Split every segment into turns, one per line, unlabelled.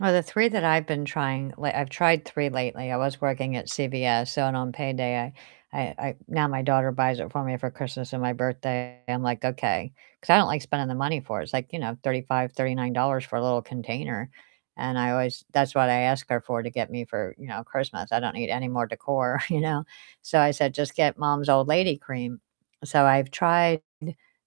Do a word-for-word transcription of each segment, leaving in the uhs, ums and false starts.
Well, the three that I've been trying like I've tried three lately. I was working at CVS, so and on payday I I I now my daughter buys it for me for Christmas and my birthday. I'm like, "Okay," 'cause I don't like spending the money for it. It's like, you know, thirty-five, thirty-nine dollars for a little container, and I always that's what I ask her for to get me for, you know, Christmas. I don't need any more decor, you know? So, I said, "Just get mom's old lady cream," so I've tried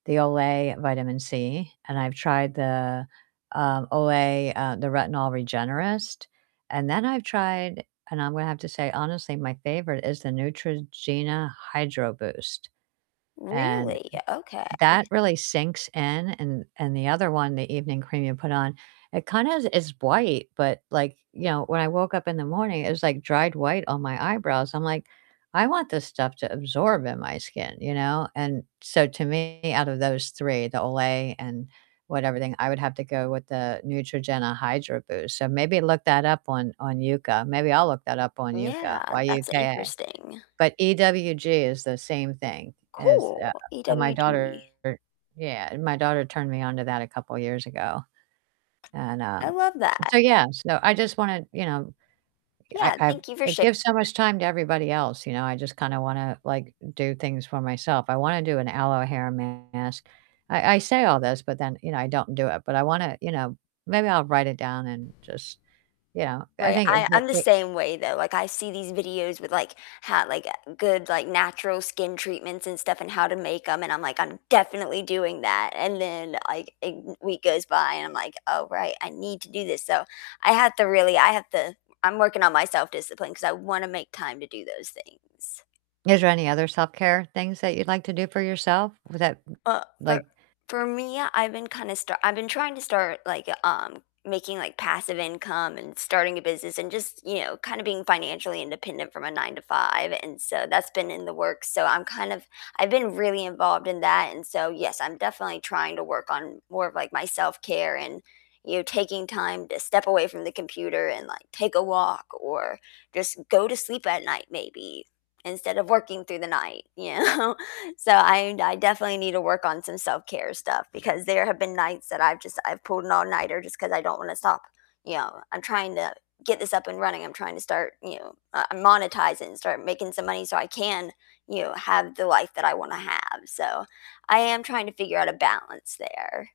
the Olay Vitamin C, and I've tried the, um, Olay, uh, the Retinol Regenerist, and then I've tried and I'm gonna have to say honestly my favorite is the Neutrogena Hydro Boost, and
Really? Okay.
that really sinks in and and the other one, the evening cream you put on, it kind of is bright but like, you know, when I woke up in the morning it was like dried white on my eyebrows. I'm like, "I want this stuff to absorb in my skin," you know, and so, to me, out of those three, the Olay and whatever thing, I would have to go with the Neutrogena Hydro Boost. So, maybe look that up on on Yuka. Maybe I'll look that up on Yuka.
Yeah, that's
Y-U-K-A.
interesting.
But EWG is the same thing as, uh
Cool,
and my daughter
EWG.
yeah, my daughter turned me onto that a couple years ago, and,
I
um
love that.
so yeah, so, I just wanna, you know, I
Yeah,
I've
thank you for
I
shar
give so much time to everybody else, you know? I just kinda wanna, like, do things for myself. I wanna do an aloe hair mask. I I say all this, but then, you know, I don't do it. But I wanna, you know maybe I'll write it down and just, you know. I
Right,
think it
I I'm
it
the
it
same way though. Like, I see these videos with, like, how like, good, like, natural skin treatments and stuff, and how to make 'em, and I'm like, "I'm definitely doing that," and then, like, a w week goes by and I'm like, "Oh, right, I need to do this," so, I have to really I have to I'm working on my self-discipline, 'cause I wanna make time to do those things.
Is there any other self-care things that you'd like to do for yourself? Wh that
Uh, for
like
for me, I've been kinda start I've been trying to start, like, um, making, like, passive income and starting a business, and just, you know, kinda being financially independent from a nine to five, and so, that's been in the works, so I'm kind of I've been really involved in that, and so, yes, I'm definitely trying to work on more of, like, my self-care and, you know, taking time to step away from the computer and, like, take a walk, or just go to sleep at night maybe instead of working through the night, you know? So I I definitely need to work on some self-care stuff, because there have been nights that I've just I've pulled an all-nighter just 'cause I don't wanna stop, you know? I'm trying to get this up and running. I'm trying to start, you know, uh, monetize it and start making some money so I can, you know, have the life that I wanna have. So, I am trying to figure out a balance there.